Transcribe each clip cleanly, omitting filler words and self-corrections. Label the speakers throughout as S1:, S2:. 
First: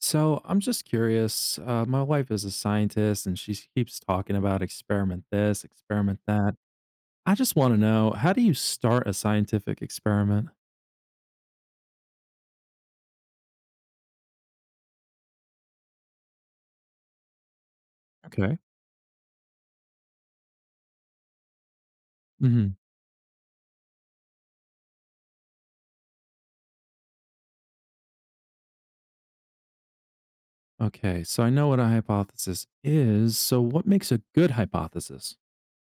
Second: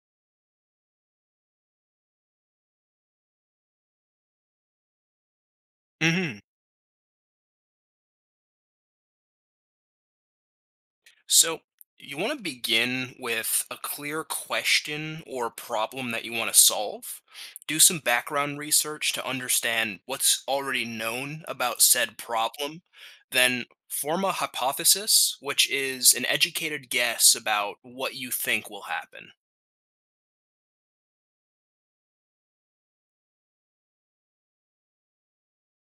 S1: So I'm just curious. My wife is a scientist and she keeps talking about experiment this, experiment
S2: Hmm.
S1: that. I just want to know how do you start a scientific experiment?
S2: So you want to begin with a clear question or problem that you want to solve. Do some background
S1: Okay.
S2: research to understand what's already known about said
S1: Hmm.
S2: problem. Then form a hypothesis, which is an educated guess about what you think will happen.
S1: Okay, so I know what a hypothesis is. So, what makes a good hypothesis?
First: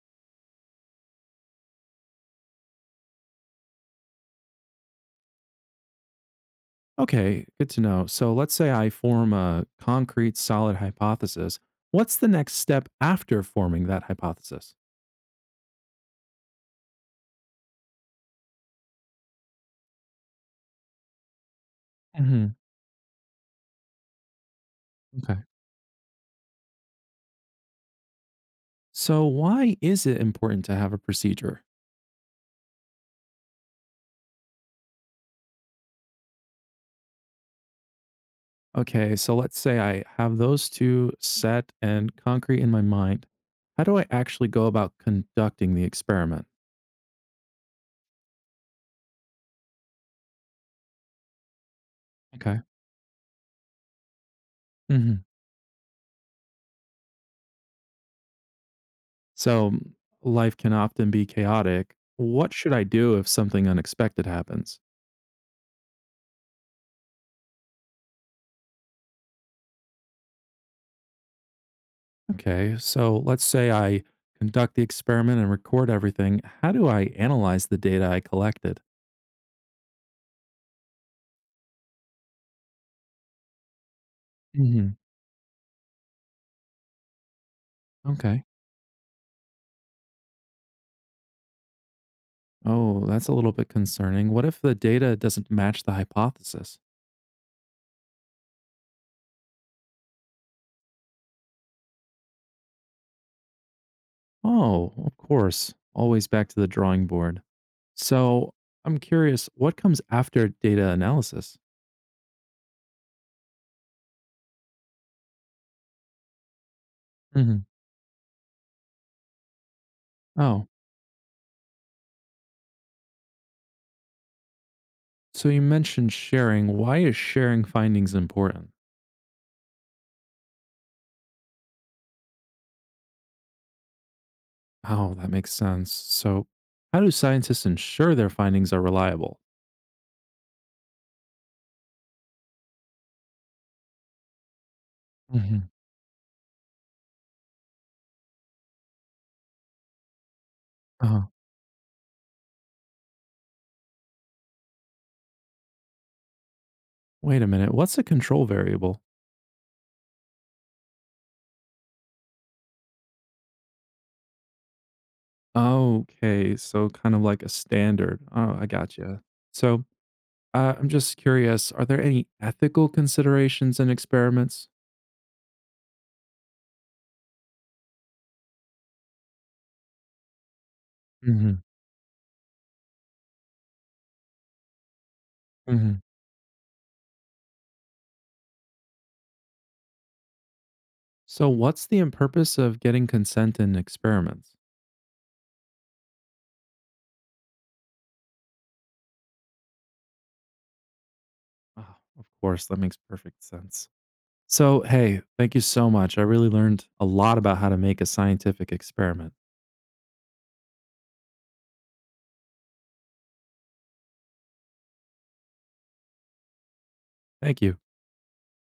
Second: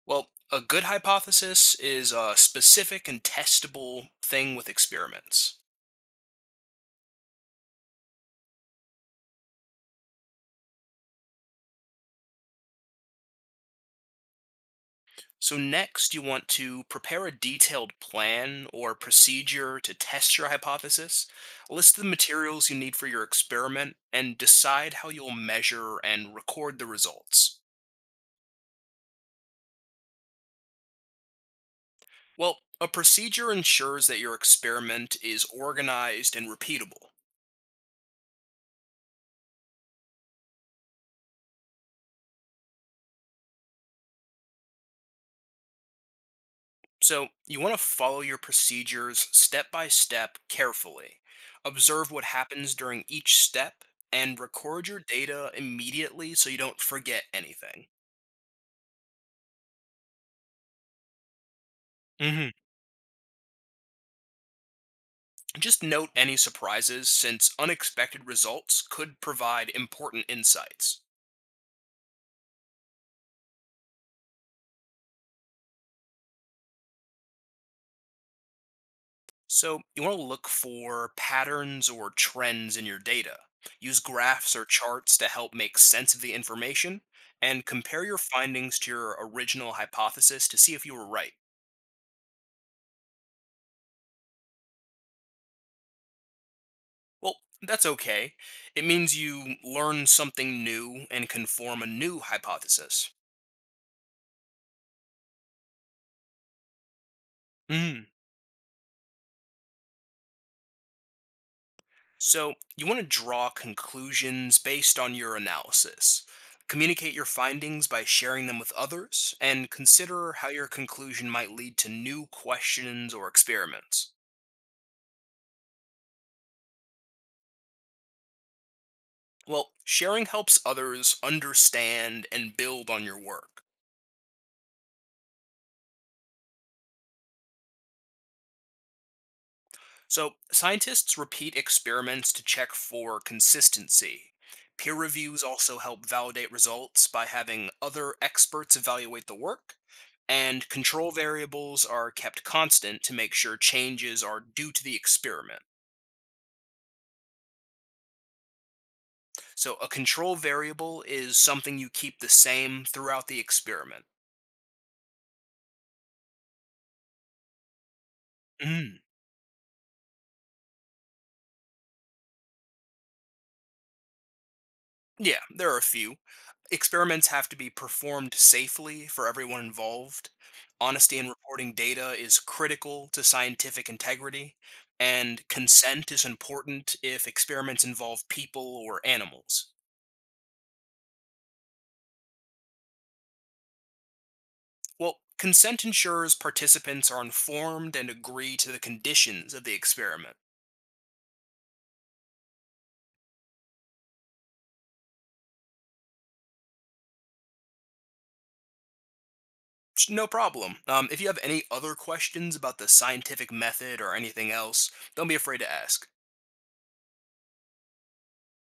S2: Well, a good hypothesis is a specific and testable thing with experiments.
S1: Okay, good to know. So, let's say I form a concrete, solid hypothesis. What's the next step after forming that hypothesis?
S2: So, next, you want to prepare a detailed plan or procedure to test your hypothesis, list the
S1: Hmm.
S2: materials you need for your experiment, and decide how you'll
S1: Okay.
S2: measure and record the results.
S1: So, why is it important to have a procedure?
S2: Well, a procedure ensures that your experiment is organized and repeatable.
S1: Okay, so let's say I have those two set and concrete in my mind. How do I actually go about conducting the experiment?
S2: So, you want to follow your procedures step by step carefully, observe what
S1: Okay.
S2: happens during each step, and record your
S1: Hmm.
S2: data immediately so you don't forget anything.
S1: So life can often be chaotic.
S2: Mhm.
S1: What should I do if something unexpected happens?
S2: Just note any surprises since unexpected results could provide important insights.
S1: Okay, so let's say I conduct the experiment and record everything. How do I analyze the data I collected?
S2: So, you want to look for patterns or trends in your data. Use graphs or
S1: Hmm.
S2: charts to help make sense of the information and compare your
S1: Okay.
S2: findings to your original hypothesis to see if you were right.
S1: Oh, that's a little bit concerning. What if the data doesn't match the hypothesis?
S2: Well, that's okay. It means you learn something new and can form a new hypothesis.
S1: Oh, of course. Always back to the drawing board.
S2: Mhm.
S1: So I'm curious, what comes after data analysis?
S2: So, you want to draw conclusions based on your analysis. Communicate your
S1: Hmm.
S2: findings by sharing them with others, and consider how your
S1: Oh,
S2: conclusion might lead to new questions or experiments.
S1: so you mentioned sharing. Why is sharing findings important?
S2: Well, sharing helps others understand and build on your work.
S1: Oh, that makes sense. So, how do scientists ensure their findings are reliable?
S2: So, scientists repeat experiments to check for consistency. Peer reviews
S1: Hmm.
S2: also help validate results by having other experts evaluate the work, and control
S1: Oh,
S2: variables are kept constant to make sure changes are due to the experiment.
S1: wait a minute. What's a control variable?
S2: So, a control variable is something you keep the same throughout the experiment.
S1: Okay, so kind of like a standard. Oh, I
S2: Mhm.
S1: gotcha. So, I'm just curious, are there any ethical considerations in experiments?
S2: Yeah, there are a few. Experiments have to be performed safely for everyone involved. Honesty in
S1: Hmm.
S2: reporting data is critical to scientific integrity, and
S1: Hmm.
S2: consent is important if experiments involve people or animals.
S1: So, what's the end purpose of getting consent in experiments?
S2: Well, consent ensures participants are informed and agree to the conditions of the experiment.
S1: Oh, of course, that makes perfect sense. So, hey, thank you so much. I really learned a lot about how to make a scientific experiment.
S2: No problem. If you have any other questions about the scientific method or anything else, don't be afraid to ask.
S1: Thank you.